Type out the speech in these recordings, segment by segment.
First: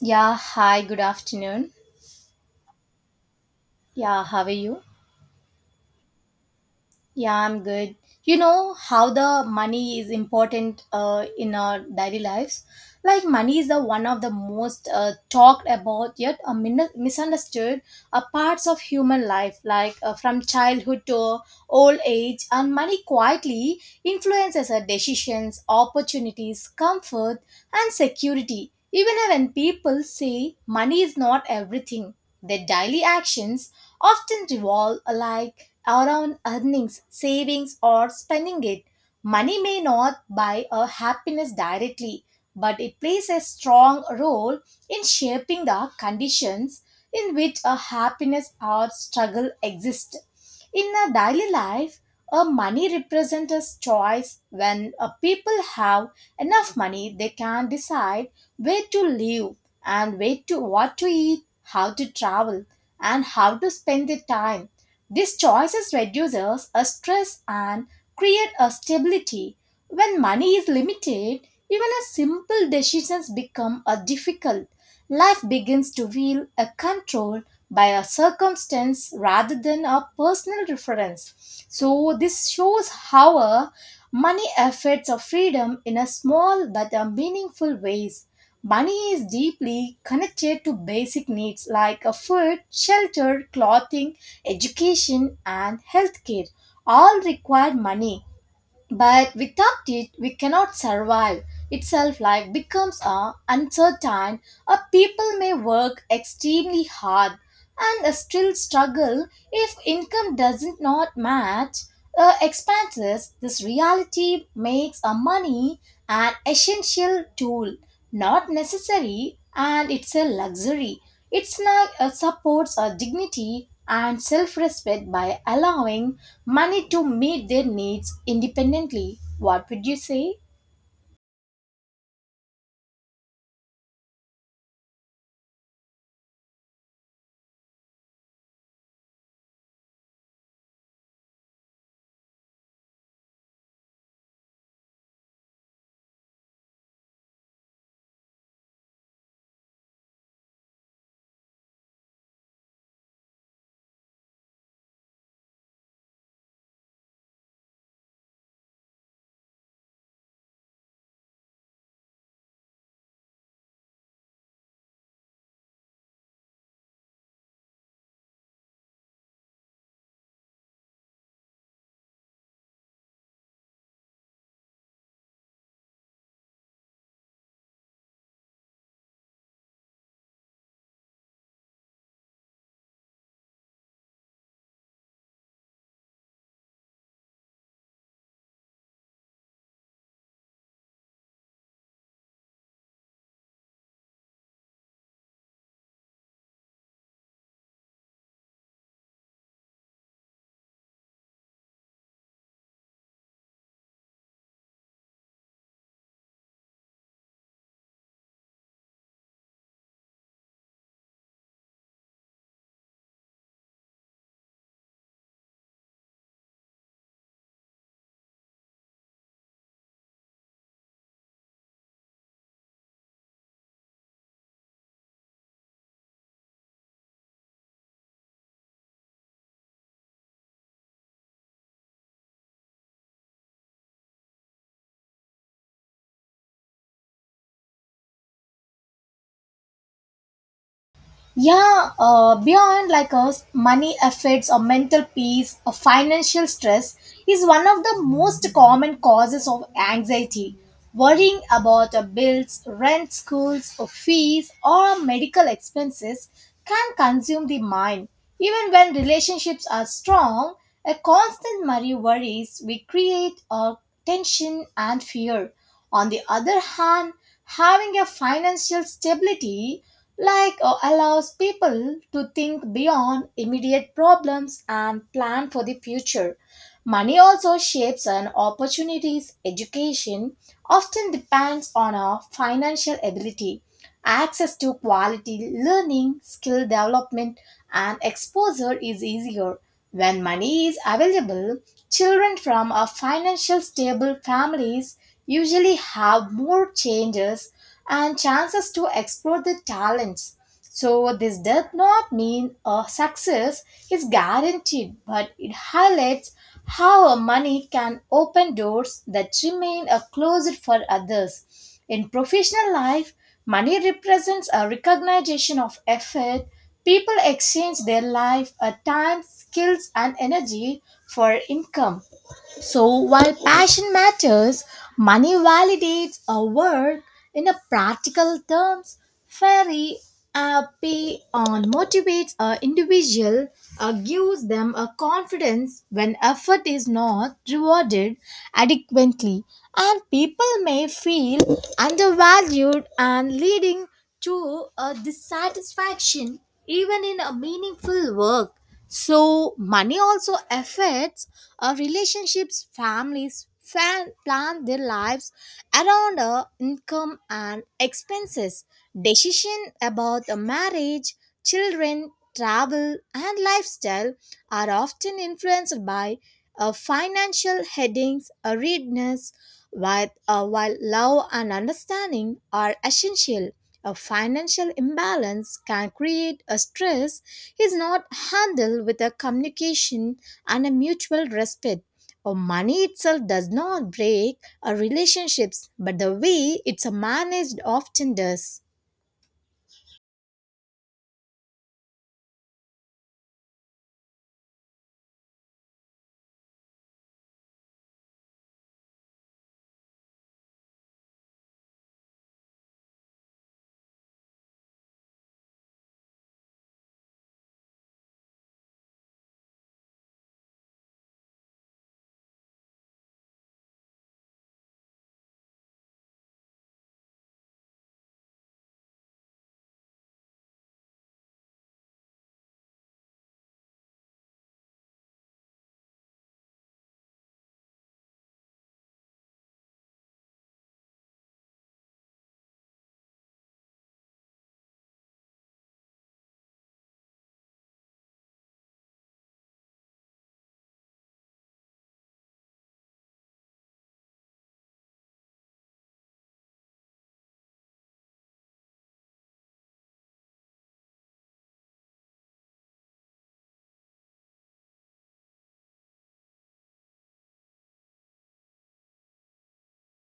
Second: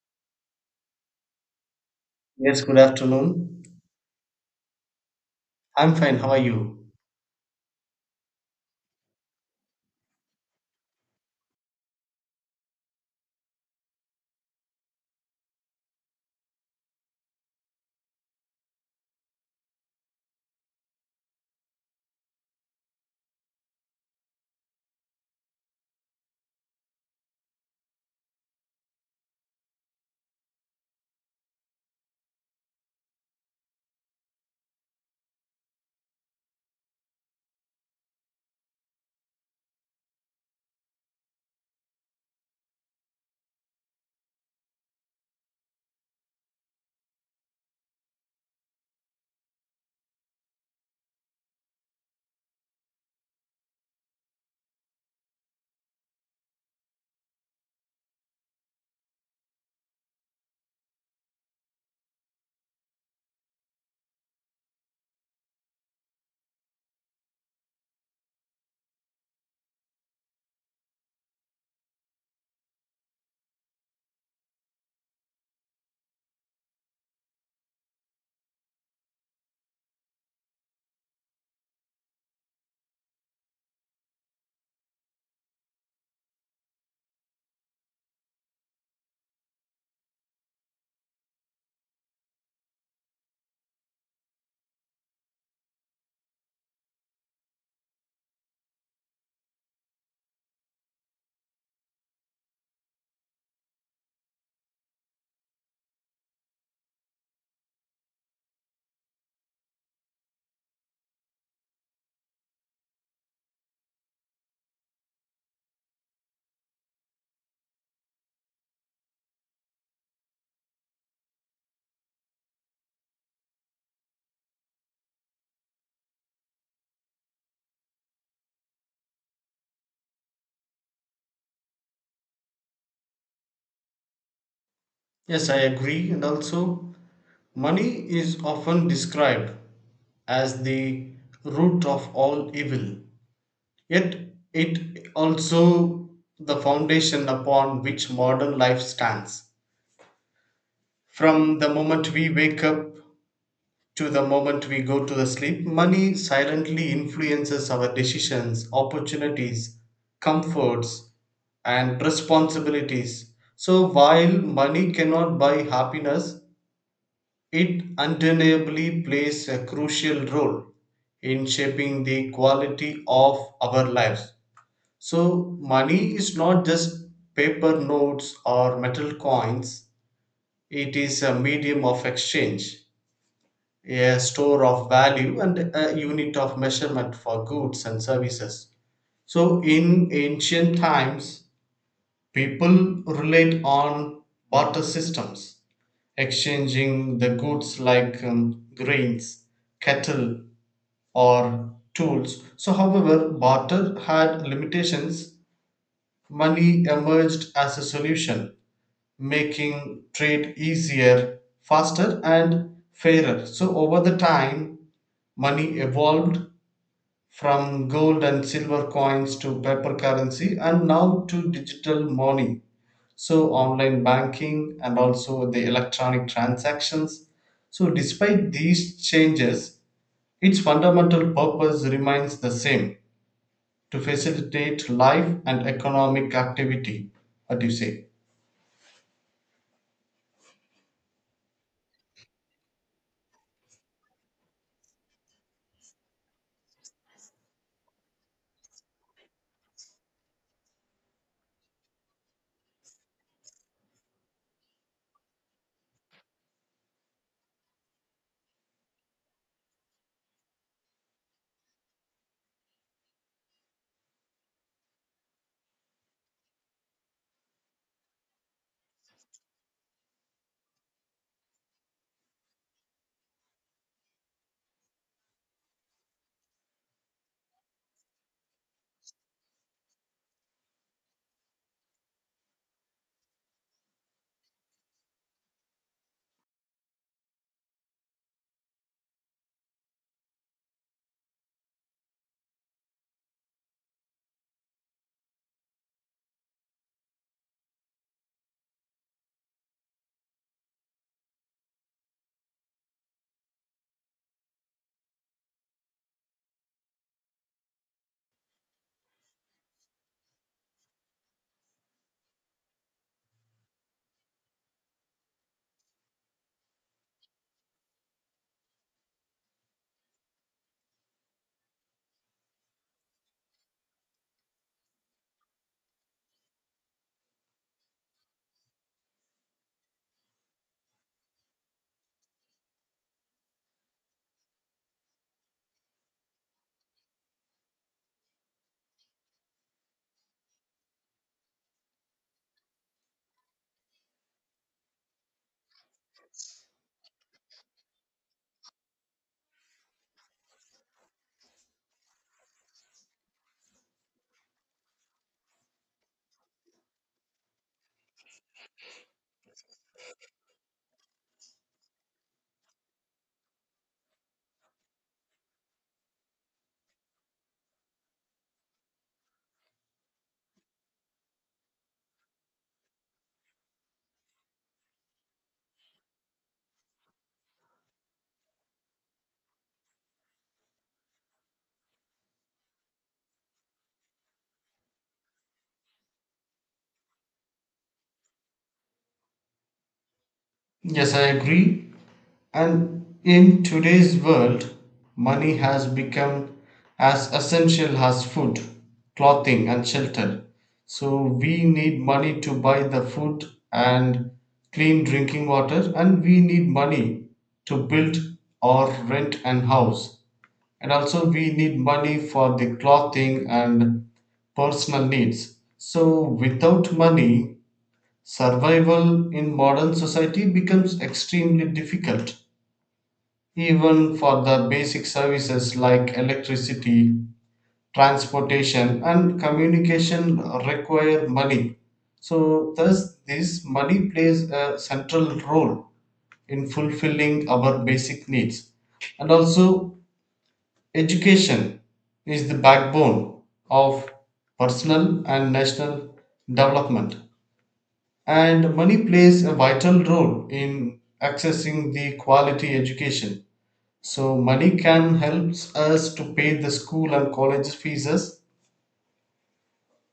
Yeah, hi, good afternoon. Yes, good afternoon. Yeah, how are you? I'm fine. How are you? Yeah, I'm good. You know how the money is important in our daily lives. Like money is the one of the most talked about yet a misunderstood parts of human life. From childhood to old age, and money quietly influences our decisions, opportunities, comfort, and security. Even when people say money is not everything, their daily actions often revolve alike around earnings, savings, or spending it. Money may not buy a happiness directly, but it plays a strong role in shaping the conditions in which a happiness or struggle exist. In a daily life, a money represents a choice. When a people have enough money, they can decide where to live and where to what to eat, how to travel and how to spend their time. These choices reduces a stress and create a stability. When money is limited, even a simple decisions become a difficult. Life begins to feel a control by a circumstance rather than a personal reference. So this shows how a money affects our freedom in a small but a meaningful ways. Money is deeply connected to basic needs like a food, shelter, clothing, education and healthcare all require money, but without it we cannot survive itself. Life becomes uncertain, or people may work extremely hard and still struggle if income doesn't not match expenses. This reality makes a money an essential tool, not necessary and it's a luxury. It's not, supports our dignity and self-respect by allowing money to meet their needs independently. What would you say? Yes, I agree. And also, money is often described as the root of all evil. Yet, it also the foundation upon which modern life stands. From the moment we wake up to the moment we go to the sleep, money silently influences our decisions, opportunities, comforts, and responsibilities. So, while money cannot buy happiness, it undeniably plays a crucial role in shaping the quality of our lives. So, money is not just paper notes or metal coins, it is a medium of exchange, a store of value, and a unit of measurement for goods and services. So, in ancient times, people relied on barter systems, exchanging the goods like grains, cattle, or tools. So, however, barter had limitations. Money emerged as a solution making trade easier, faster, and fairer. So, over the time, money evolved from gold and silver coins to paper currency and now to digital money. So, online banking and also the electronic transactions. So, despite these changes, its fundamental purpose remains the same, to facilitate life and economic activity. What do you say? Yeah, beyond like us, money affects our mental peace, or financial stress is one of the most common causes of anxiety. Worrying about our bills, rent, schools, or fees, or medical expenses can consume the mind. Even when relationships are strong, a constant worry worries we create a tension and fear. On the other hand, having a financial stability, allows people to think beyond immediate problems and plan for the future. Money also shapes an opportunities. Education often depends on our financial ability. Access to quality learning, skill development, and exposure is easier. When money is available, children from a financial stable families usually have more changes and chances to explore their talents. So, this does not mean a success is guaranteed, but it highlights how a money can open doors that remain a closed for others. In professional life, money represents a recognition of effort. People exchange their life, time, skills, and energy for income. So while passion matters, money validates a work in a practical terms. Very happy on motivates a individual or gives them a confidence. When effort is not rewarded adequately, and people may feel undervalued and leading to a dissatisfaction even in a meaningful work. So money also affects our relationships. Families plan their lives around income and expenses. Decision about a marriage, children, travel, and lifestyle are often influenced by financial readiness, while love and understanding are essential. A financial imbalance can create a stress is not handled with a communication and a mutual respect. Or money itself does not break a relationships, but the way it's managed often does. Yes, I agree. And in today's world, money has become as essential as food, clothing, and shelter. So we need money to buy the food and clean drinking water, and we need money to build or rent an house. And also, we need money for the clothing and personal needs. So, without money, survival in modern society becomes extremely difficult, even for the basic services like electricity, transportation, and communication require money. So, thus, this money plays a central role in fulfilling our basic needs. And also, education is the backbone of personal and national development. And money plays a vital role in accessing the quality education. So, money can help us to pay the school and college fees,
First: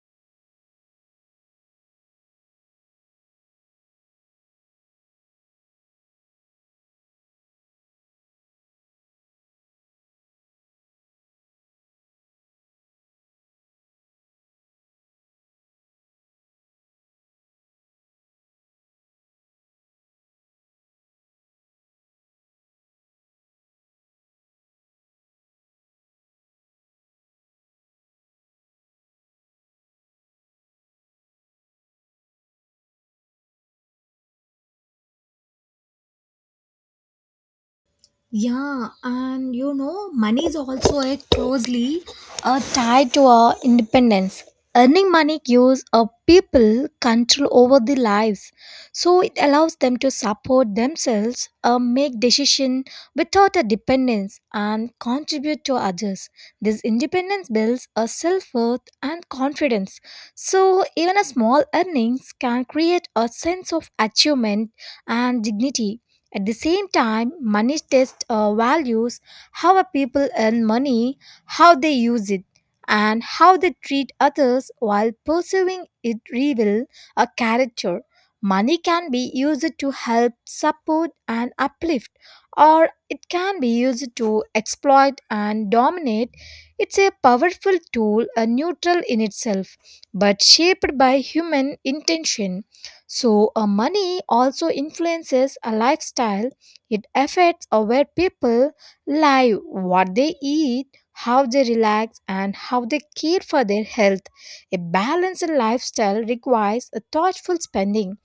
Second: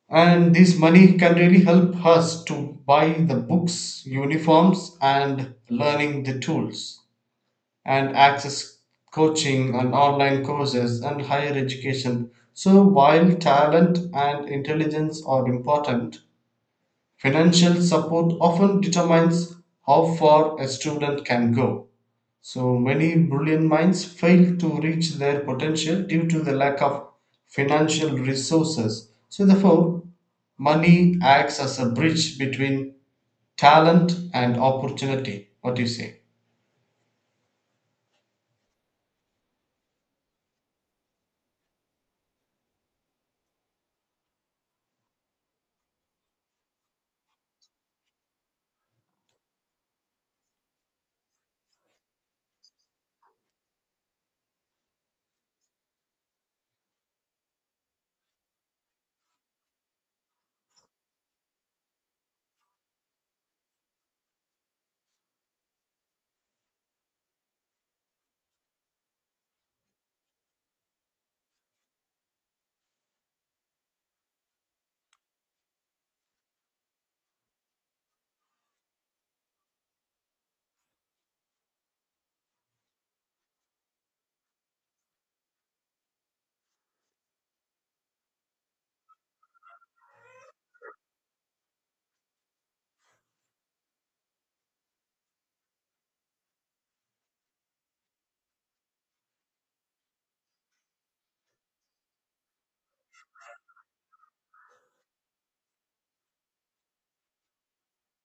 and this money can really help us to buy the books, uniforms, and learning the tools, and access coaching and online courses and higher education. So, while talent and intelligence are important, financial support often determines how far a student can go. So many brilliant minds fail to reach their potential due to the lack of financial resources. So, therefore, money acts as a bridge between talent and opportunity. What do you say? Yeah, and you know, money is also a closely tied to our independence. Earning money gives a people control over their lives, so it allows them to support themselves, make decision without a dependence, and contribute to others. This independence builds a self worth and confidence. So even a small earnings can create a sense of achievement and dignity. At the same time, money tests values, how a people earn money, how they use it, and how they treat others while pursuing it reveal a character. Money can be used to help, support, and uplift, or it can be used to exploit and dominate. It's a powerful tool, a neutral in itself, but shaped by human intention. So, money also influences a lifestyle. It affects where people live, what they eat, how they relax, and how they care for their health. A balanced lifestyle requires a thoughtful spending.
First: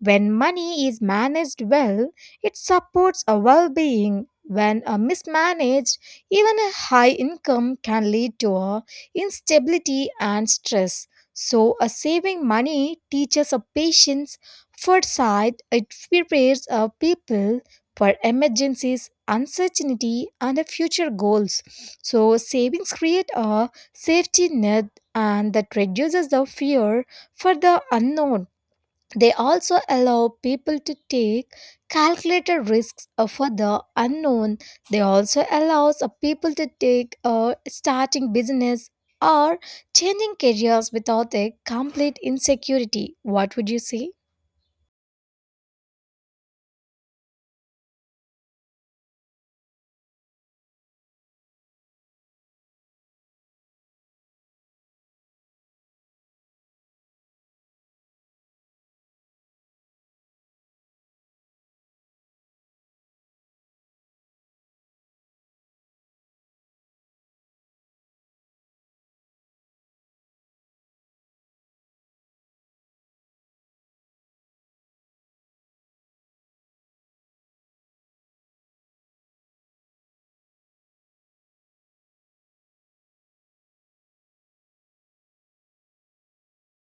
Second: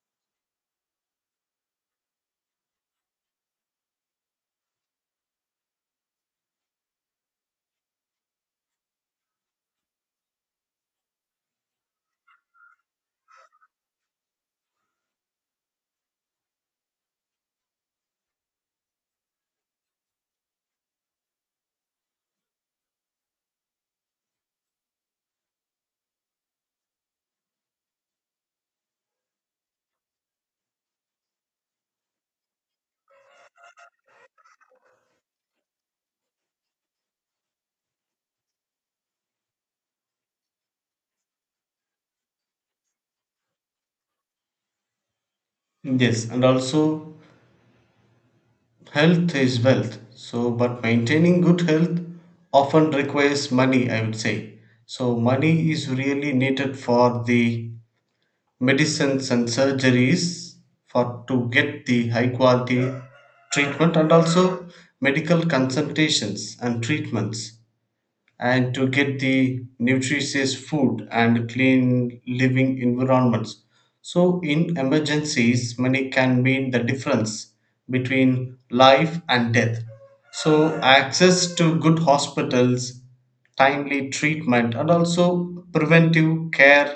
When money is managed well, it supports a well being. When a mismanaged, even a high income can lead to a instability and stress. So, a saving money teaches a patience, foresight. It prepares a people for emergencies, uncertainty, and a future goals. So, savings create a safety net and that reduces the fear for the unknown. They also allow people to take calculated risks for the unknown. They also allows people to take starting business or changing careers without a complete insecurity. What would you say? Yes, and also health is wealth. So, but maintaining good health often requires money, I would say. So, money is really needed for the medicines and surgeries for to get the high quality treatment and also medical consultations and treatments and to get the nutritious food and clean living environments, so in emergencies money can mean the difference between life and death, so access to good hospitals, timely treatment, and also preventive care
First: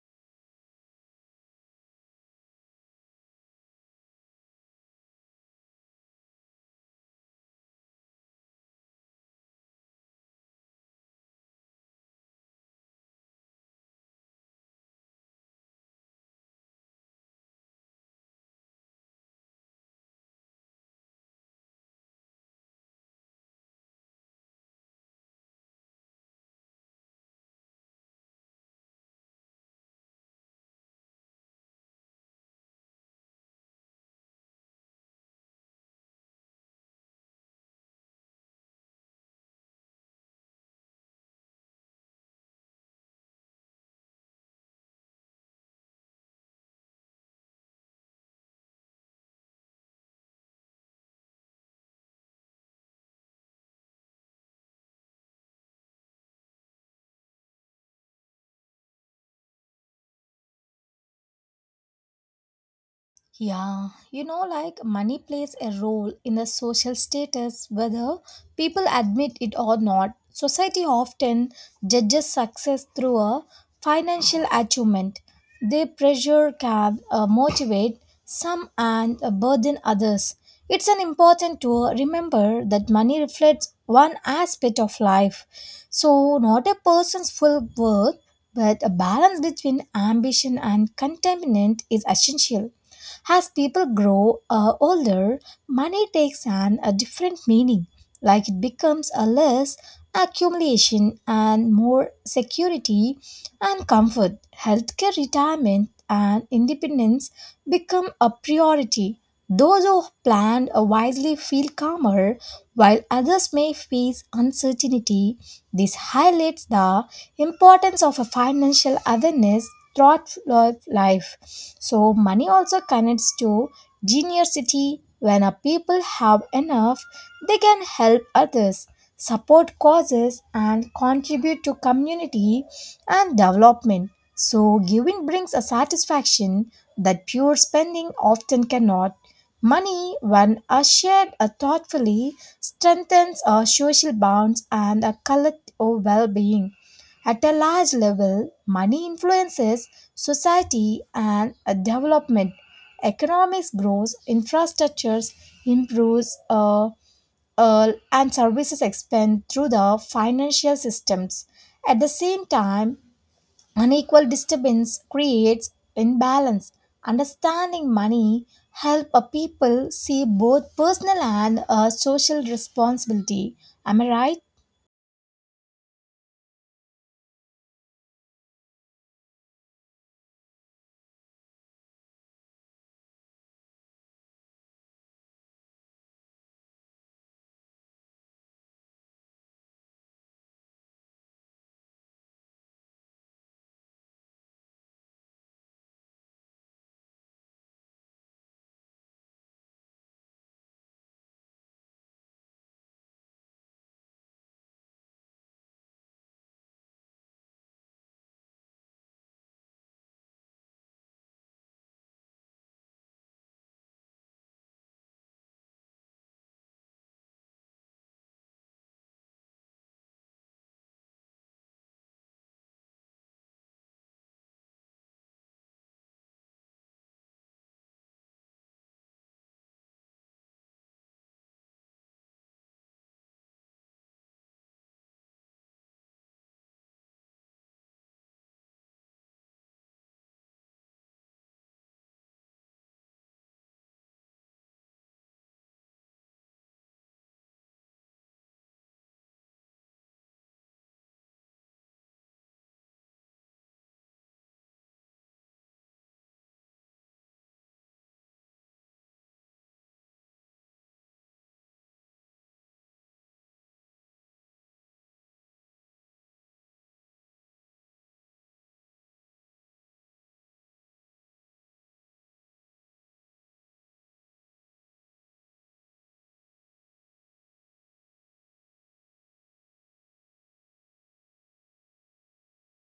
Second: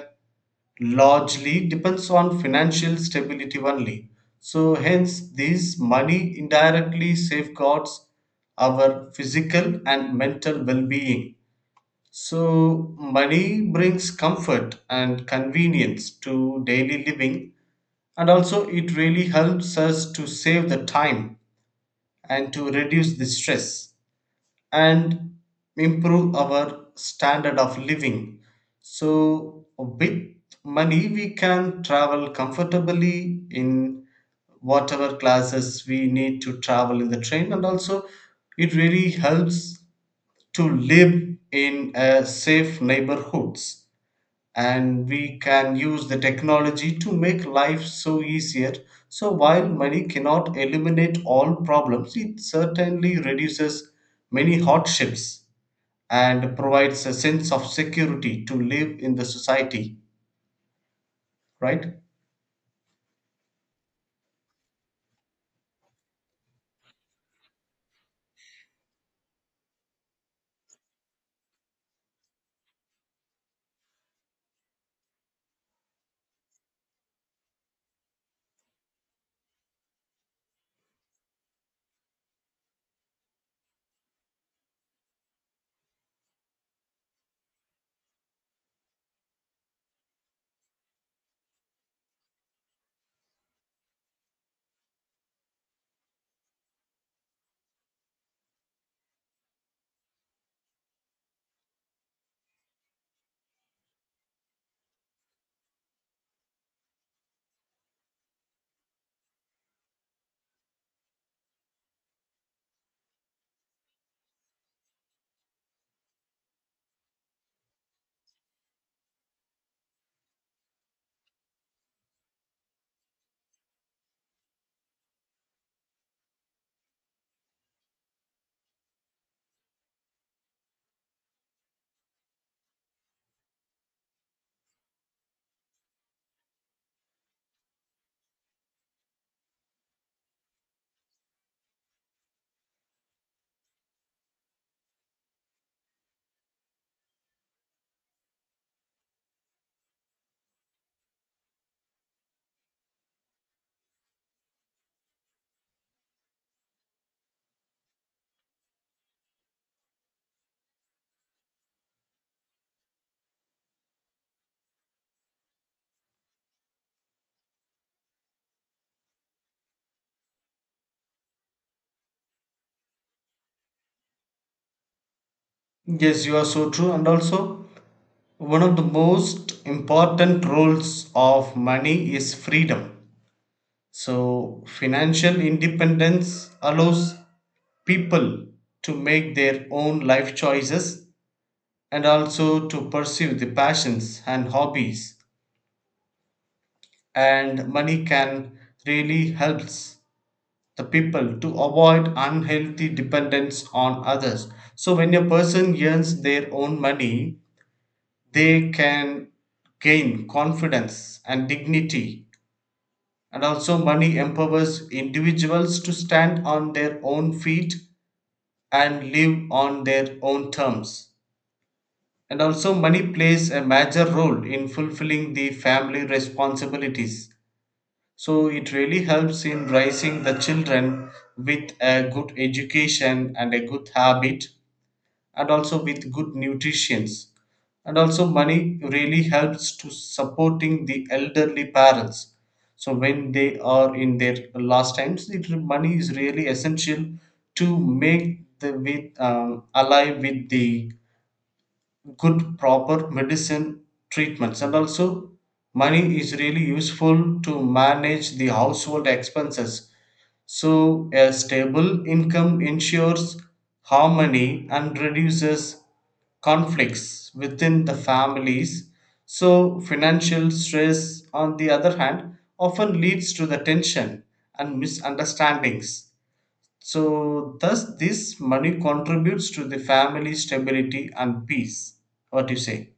largely depends on financial stability only. So, hence, this money indirectly safeguards our physical and mental well being. So, money brings comfort and convenience to daily living, and also it really helps us to save the time and to reduce the stress and improve our standard of living. So, with money, we can travel comfortably in whatever classes we need to travel in the train, and also it really helps to live in safe neighborhoods and we can use the technology to make life so easier. So, while money cannot eliminate all problems, it certainly reduces many hardships and provides a sense of security to live in the society, right? Yeah, you know, like money plays a role in the social status, whether people admit it or not. Society often judges success through a financial achievement. They pressure, can motivate some and burden others. It's an important to remember that money reflects one aspect of life. So, not a person's full worth, but a balance between ambition and contentment is essential. As people grow older, money takes on a different meaning, like it becomes a less accumulation and more security and comfort. Healthcare, retirement, and independence become a priority. Those who plan wisely feel calmer, while others may face uncertainty. This highlights the importance of a financial awareness throughout life. So, money also connects to generosity. When a people have enough, they can help others, support causes, and contribute to community and development. So, giving brings a satisfaction that pure spending often cannot. Money, when are shared thoughtfully, strengthens our social bonds and our collective well being. At a large level, money influences society and development. Economics grows, infrastructures improves, and services expand through the financial systems. At the same time, unequal disturbance creates imbalance. Understanding money help a people see both personal and social responsibility. Am I right? Yes, you are so true. And also, one of the most important roles of money is freedom. So, financial independence allows people to make their own life choices and also to pursue the passions and hobbies. And money can really helps the people to avoid unhealthy dependence on others. So, when a person earns their own money, they can gain confidence and dignity. And also, money empowers individuals to stand on their own feet and live on their own terms. And also, money plays a major role in fulfilling the family responsibilities. So, it really helps in raising the children with a good education and a good habit and also with good nutritions, and also money really helps to supporting the elderly parents, so when they are in their last times it, money is really essential to make the with alive with the good proper medicine treatments, and also money is really useful to manage the household expenses, so a stable income ensures harmony and reduces conflicts within the families. So, financial stress, on the other hand, often leads to the tension and misunderstandings. So, thus, this money contributes to the family stability and peace. What do you say?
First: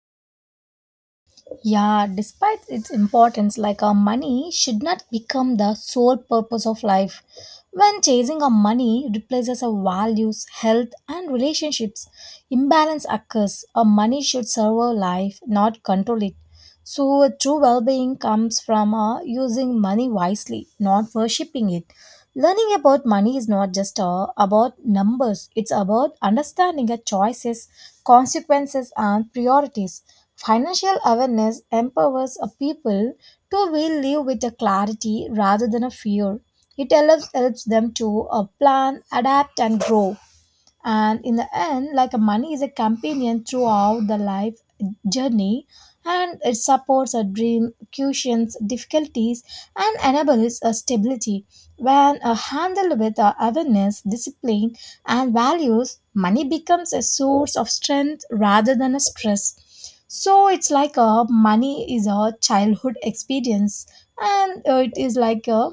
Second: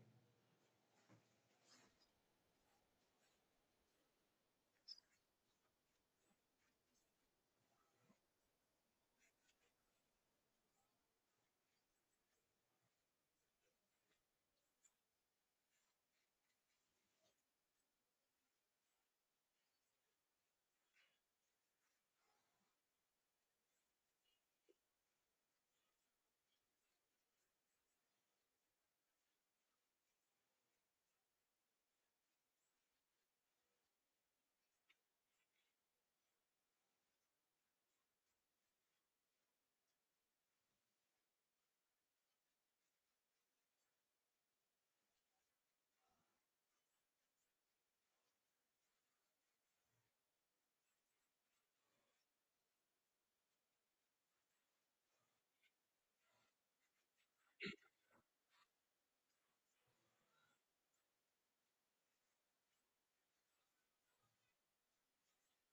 Yeah, despite its importance, like our money should not become the sole purpose of life. When chasing our money replaces our values, health, and relationships, imbalance occurs. Our money should serve our life, not control it. So, a true well being comes from using money wisely, not worshipping it. Learning about money is not just about numbers, it's about understanding our choices, consequences, and priorities. Financial awareness empowers a people to will live with a clarity rather than a fear. It helps them to plan, adapt, and grow. And in the end, like money is a companion throughout the life journey, and it supports a dream cushions difficulties and enables a stability when handled with awareness discipline and values. Money becomes a source of strength rather than a stress. So it's like a money is a childhood experience, and it is like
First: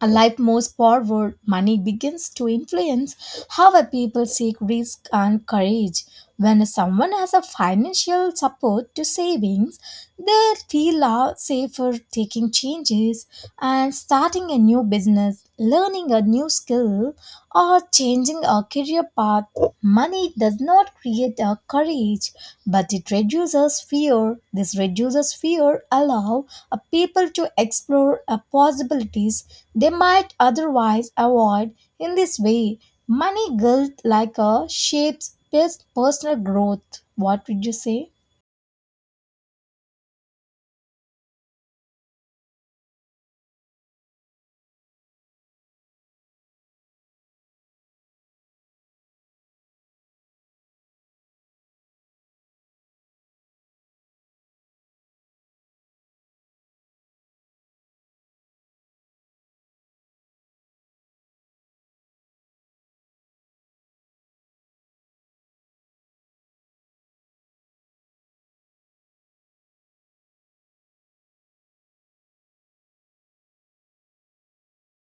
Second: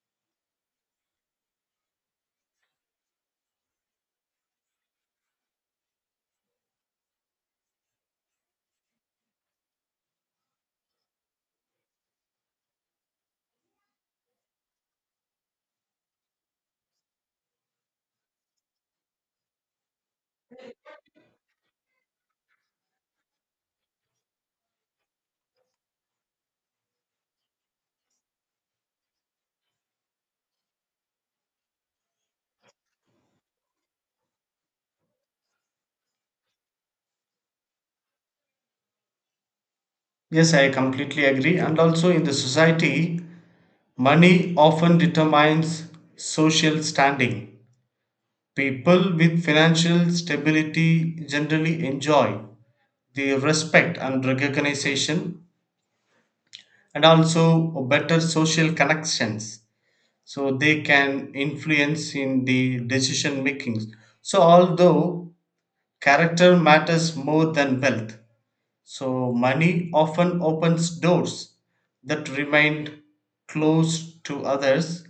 a life moves forward, money begins to influence how a people seek risk and courage. When someone has a financial support to savings, they feel a safer taking changes and starting a new business, learning a new skill, or changing a career path. Money does not create a courage, but it reduces fear. This reduces fear allow a people to explore a possibilities they might otherwise avoid. In this way, money guilt like a shapes personal growth. What would you say? Yes, I completely agree. And also, in the society, money often determines social standing. People with financial stability generally enjoy the respect and recognition and also better social connections, so they can influence in the decision makings. So although character matters more than wealth, so money often opens doors that remain closed to others.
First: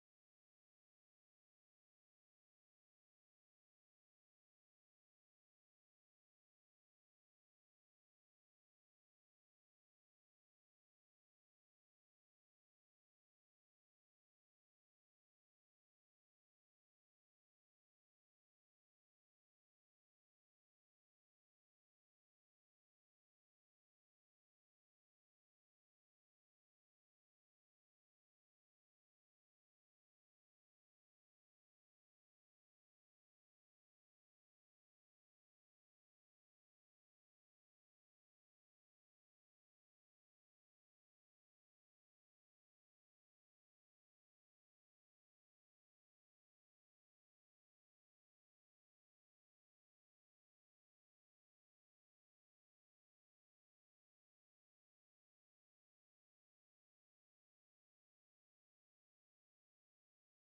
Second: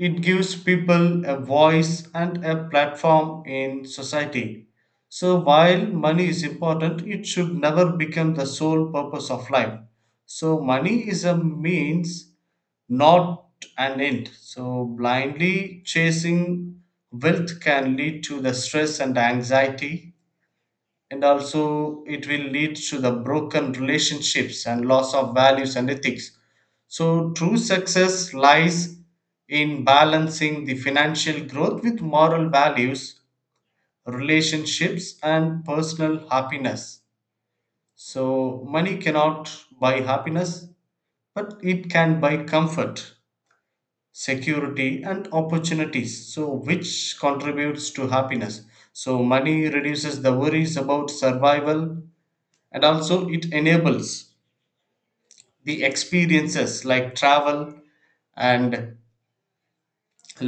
It gives people a voice and a platform in society. So, while money is important, it should never become the sole purpose of life. So, money is a means, not an end. So, blindly chasing wealth can lead to the stress and anxiety, and also it will lead to the broken relationships and loss of values and ethics. So true success lies in balancing the financial growth with moral values, relationships, and personal happiness. So money cannot buy happiness, but it can buy comfort, security, and opportunities, so which contributes to happiness. So money reduces the worries about survival, and also it enables the experiences like travel and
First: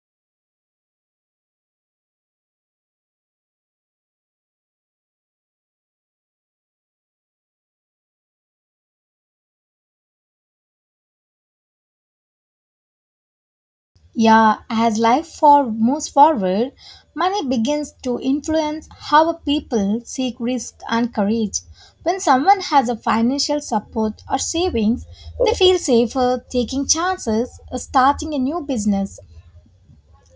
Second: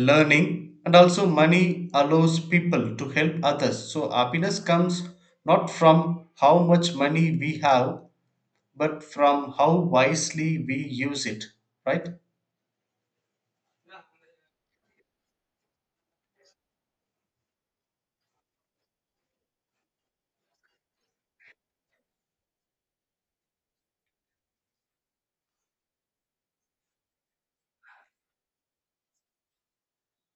learning, and also money allows people to help others. So happiness comes not from how much money we have but from how wisely we use it, right? Yeah, as life for moves forward, money begins to influence how people seek risk and courage. When someone has a financial support or savings, they feel safer taking chances or starting a new business.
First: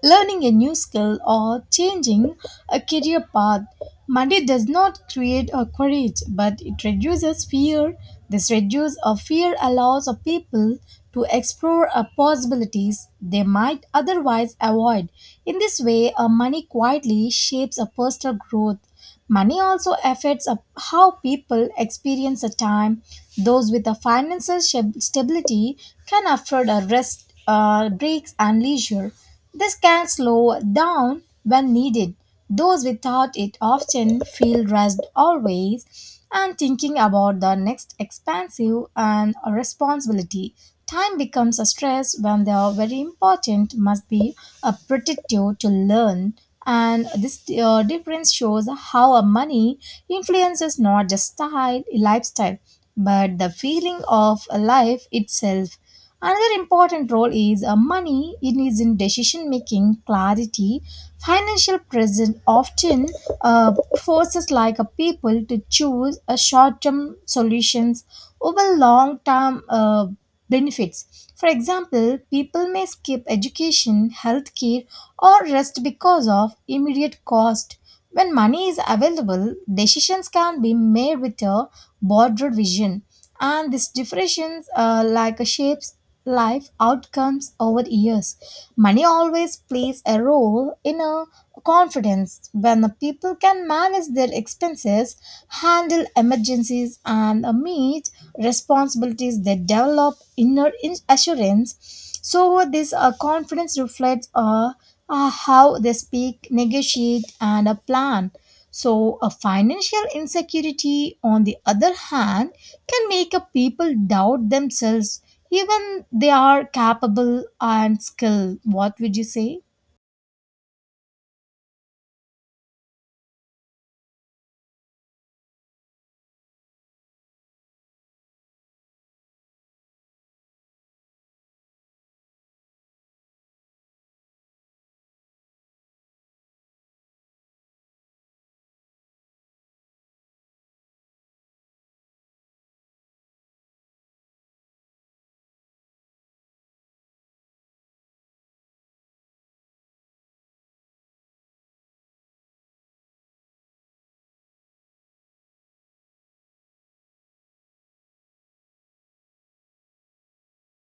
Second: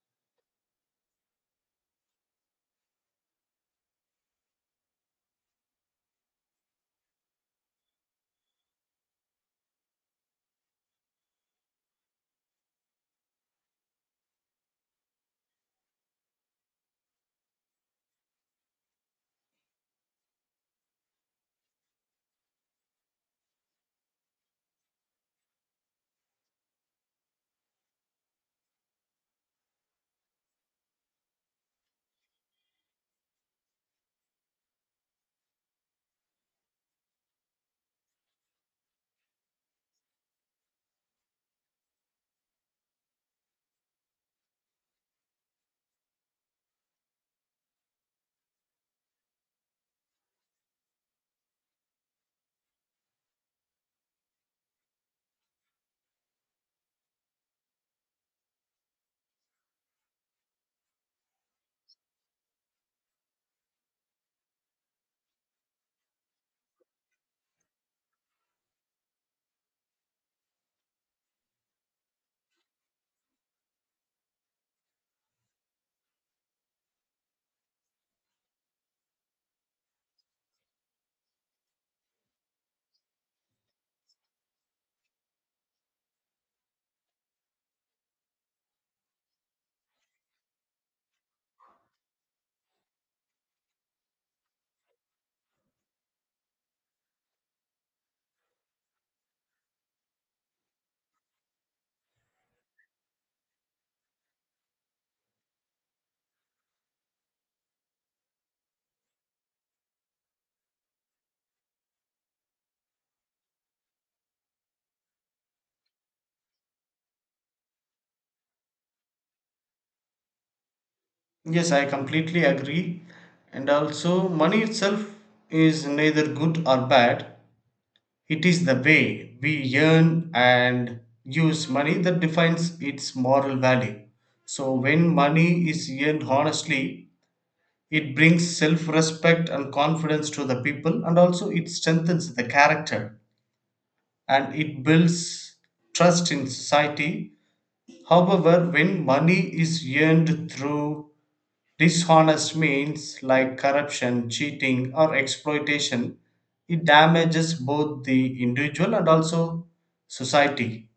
Learning a new skill or changing a career path. Money does not create a courage, but it reduces fear. This reduce of fear allows a people to explore a possibilities they might otherwise avoid. In this way, a money quietly shapes a personal growth. Money also affects how people experience a time. Those with a financial stability can afford a rest, breaks, and leisure. This can slow down when needed. Those without it often feel rushed always and thinking about the next expansive and responsibility. Time becomes a stress when they are very important, must be a protective to learn. And this difference shows how a money influences not just style, lifestyle, but the feeling of life itself. Another important role is money in is in decision making clarity. Financial presence often uh, forces like a people to choose a short term solutions over long term benefits. For example, people may skip education, healthcare, or rest because of immediate cost. When money is available, decisions can be made with a broader vision, and these differentiations like shapes life outcomes over years. Money always plays a role in a confidence when the people can manage their expenses, handle emergencies, and meet responsibilities. They develop inner assurance. So this confidence reflects a how they speak, negotiate, and plan. So, a financial insecurity, on the other hand, can make a people doubt themselves, even they are capable and skilled. What would you say? Yes, I completely agree. And also, money itself is neither good or bad. It is the way we earn and use money that defines its moral value. So, when money is earned honestly, it brings self respect and confidence to the people, and also it strengthens the character and it builds trust in society. However, when money is earned through dishonest means like corruption, cheating, or exploitation, it damages both the individual and also society.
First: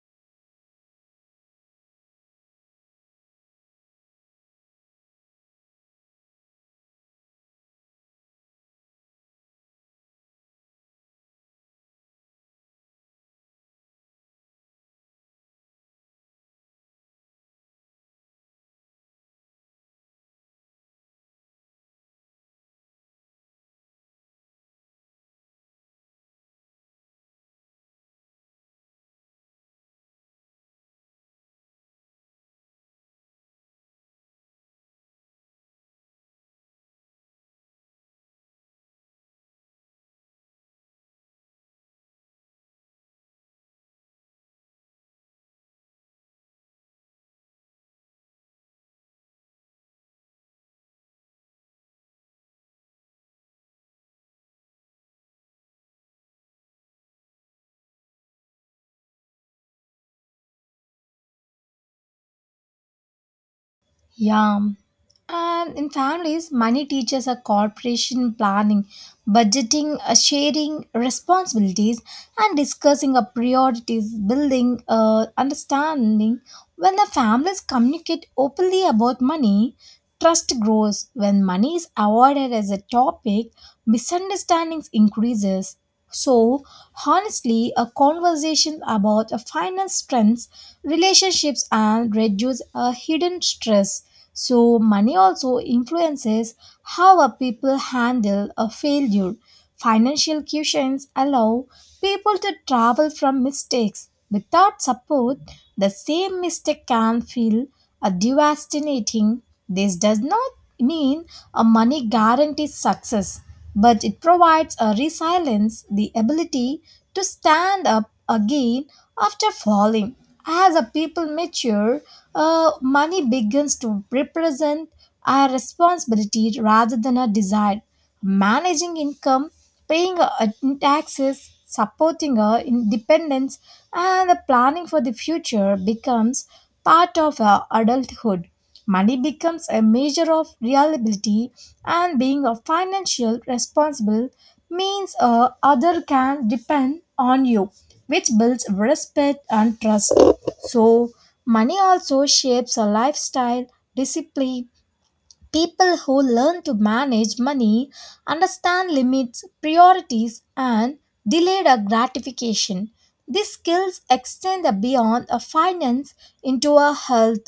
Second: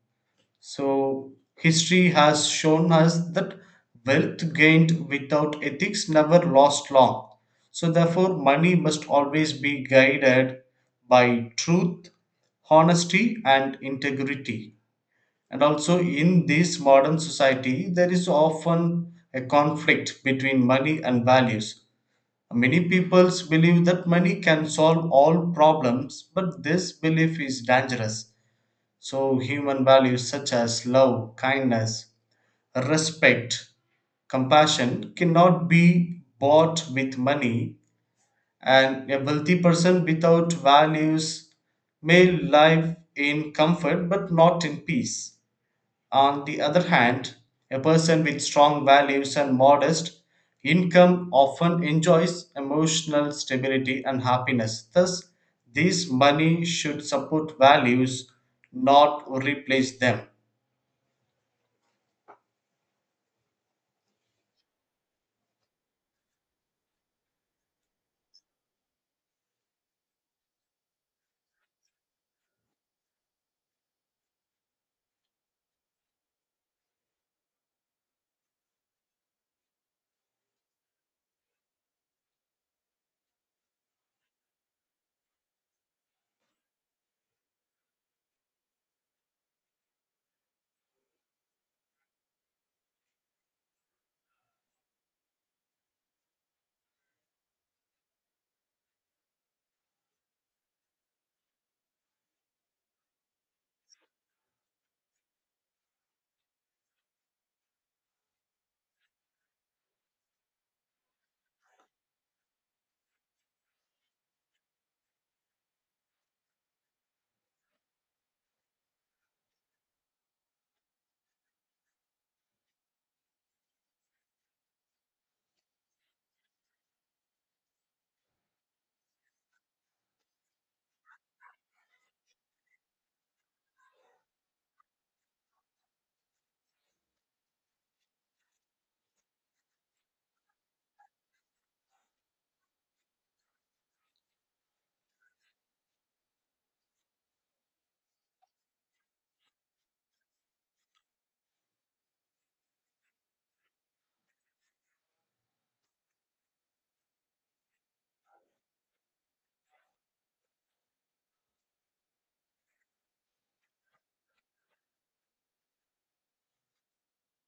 So, history has shown us that wealth gained without ethics never lasts long. So, therefore, money must always be guided by truth, honesty, and integrity. And also, in this modern society, there is often a conflict between money and values. Many peoples believe that money can solve all problems, but this belief is dangerous. So, human values such as love, kindness, respect, compassion cannot be bought with money, and a wealthy person without values may live in comfort but not in peace. On the other hand, a person with strong values and modest income often enjoys emotional stability and happiness. Thus, this money should support values, not replace them. Yeah. And in families, money teaches a corporation planning, budgeting, sharing responsibilities, and discussing a priorities, building understanding. When the families communicate openly about money, trust grows. When money is avoided as a topic, misunderstandings increases. So, honestly, a conversation about finance strengths, relationships, and reduce a hidden stress. So, money also influences how a people handle a failure. Financial cushions allow people to travel from mistakes. Without support, the same mistake can feel a devastating. This does not mean a money guarantees success, but it provides a resilience, the ability to stand up again after falling. As a people mature, money begins to represent a responsibility rather than a desire managing income, paying in taxes, supporting our independence, and the planning for the future becomes part of our adulthood. Money becomes a measure of reliability, and being a financial responsible means a other can depend on you, which builds respect and trust. So, money also shapes a lifestyle, discipline. People who learn to manage money understand limits, priorities, and delayed gratification. These skills extend beyond a finance into a health,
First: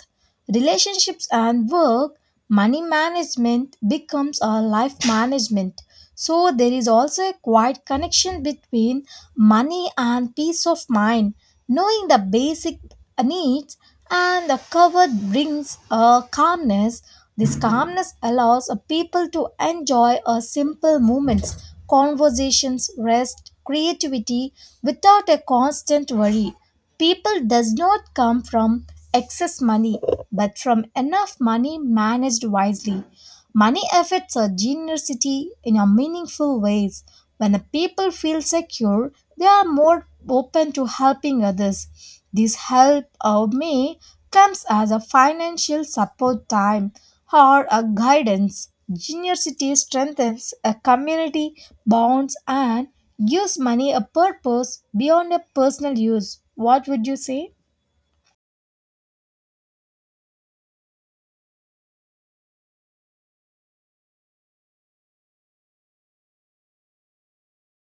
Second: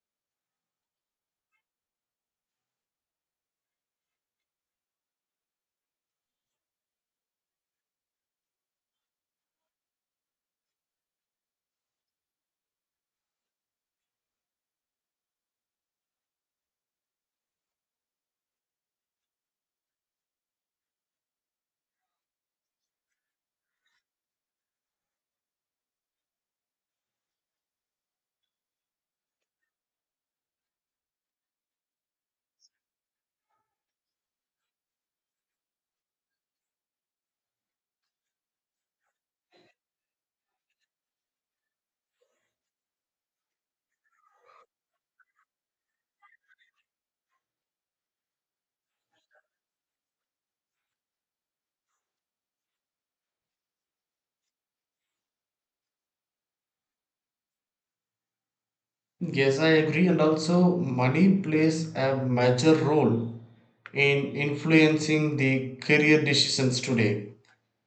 relationships, and work. Money management becomes a life management. So, there is also a quiet connection between money and peace of mind. Knowing the basic needs and the covered brings a calmness. This calmness allows a people to enjoy a simple moments, conversations, rest, creativity without a constant worry. People does not come from excess money, but from enough money managed wisely. Money affects our generosity in a meaningful ways. When the people feel secure, they are more open to helping others. This help of me comes as a financial support time or a guidance. Junior City strengthens a community bonds and gives money a purpose beyond a personal use. What would you say? Yes, I agree. And also, money plays a major role in influencing the career decisions today.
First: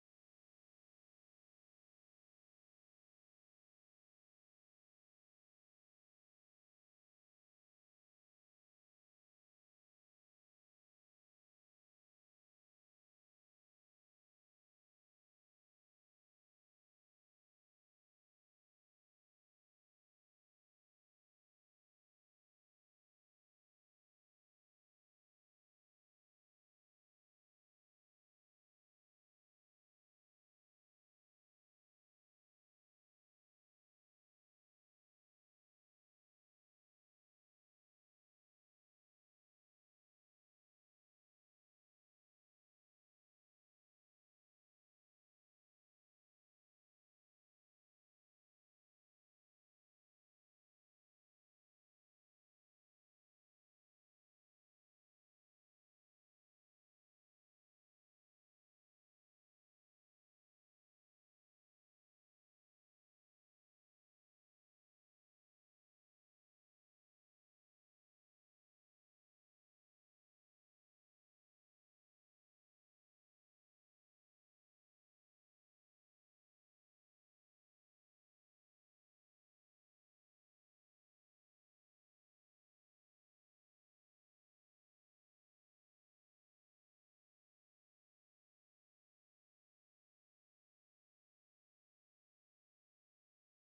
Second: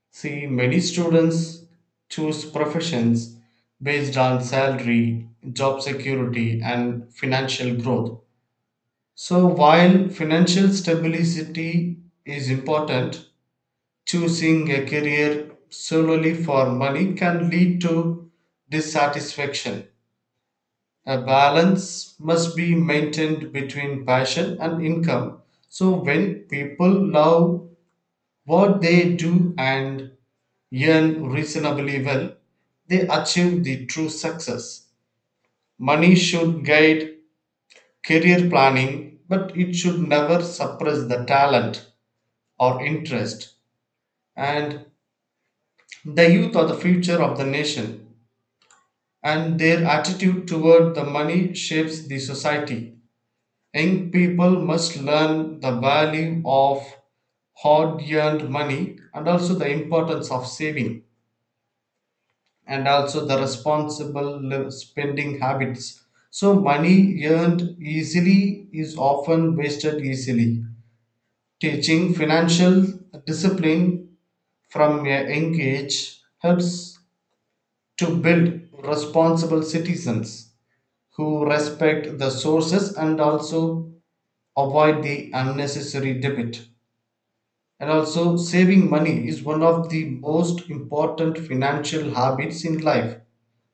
See, many students choose professions based on salary, job security, and financial growth. So, while financial stability is important, choosing a career solely for money can lead to dissatisfaction. A balance must be maintained between passion and income. So, when people love what they do and earn reasonably well, they achieve the true success. Money should guide career planning, but it should never suppress the talent or interest. And the youth are the future of the nation, and their attitude toward the money shapes the society. Young people must learn the value of hard earned money and also the importance of saving, and also the spending habits. So, money earned easily is often wasted easily. Teaching financial discipline from a young age helps to build responsible citizens who respect the sources and also avoid the unnecessary debit. And also, saving money is one of the most important financial habits in life.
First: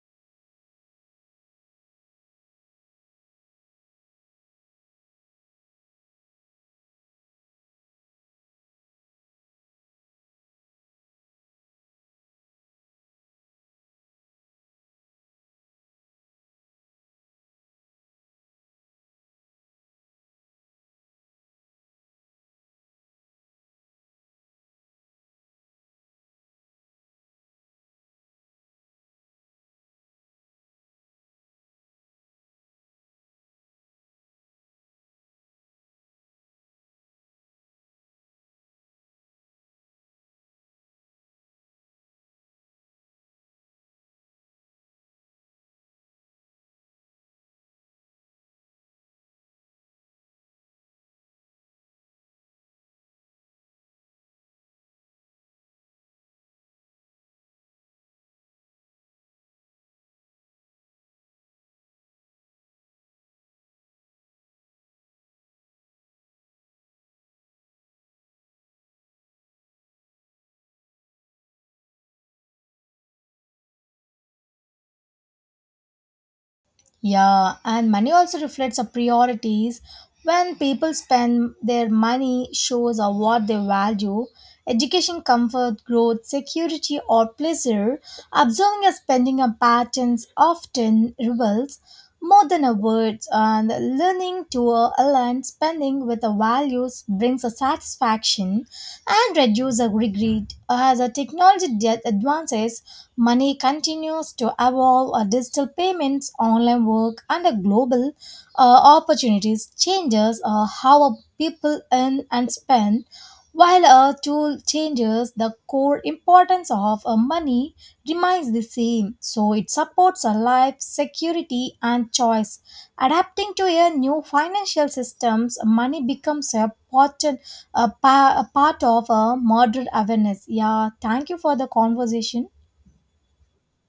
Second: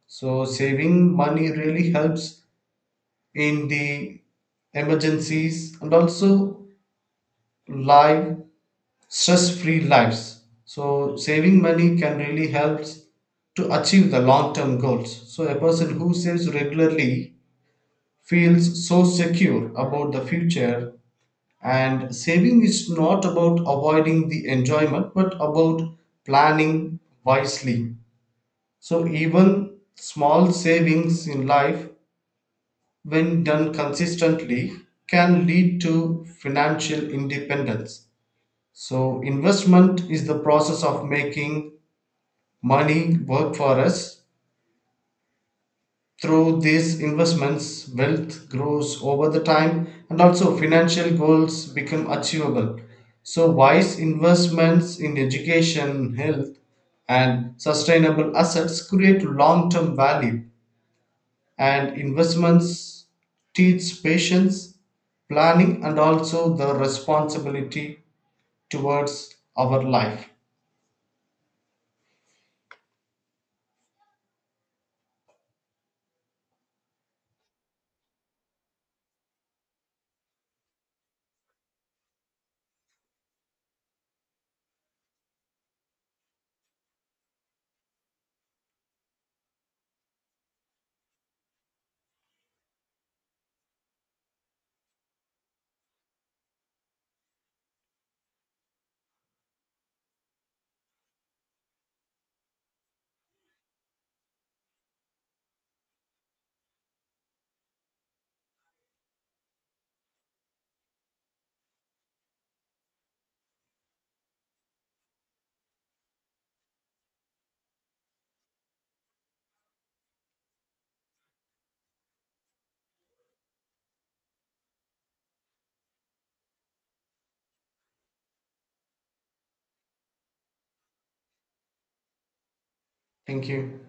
So saving money really helps in the emergencies and also live stress-free lives. So saving money can really help to achieve the long-term goals. So a person who saves regularly feels so secure about the future, and saving is not about avoiding the enjoyment but about planning wisely. So even small savings in life, when done consistently, can lead to financial independence. So, investment is the process of making money work for us. Through these investments, wealth grows over the time and also financial goals become achievable. So, wise investments in education, health, and sustainable assets create long term value, and investments teach patience, planning, and also the responsibility towards our life. Yeah, and money also reflects our priorities. When people spend their money, shows are what they value. Education, comfort, growth, security, or pleasure. Observing and spending on patterns often reveals more than a words, and learning to align spending with the values brings a satisfaction and reduces a regret. As a technology advances, money continues to evolve. Digital payments, online work, and global opportunities changes how people earn and spend. While a tool changes the core importance of money remains the same. So it supports a life, security, and choice. Adapting to a new financial systems, money becomes a part, a part of a modern awareness. Yeah, thank you for the conversation. Thank you.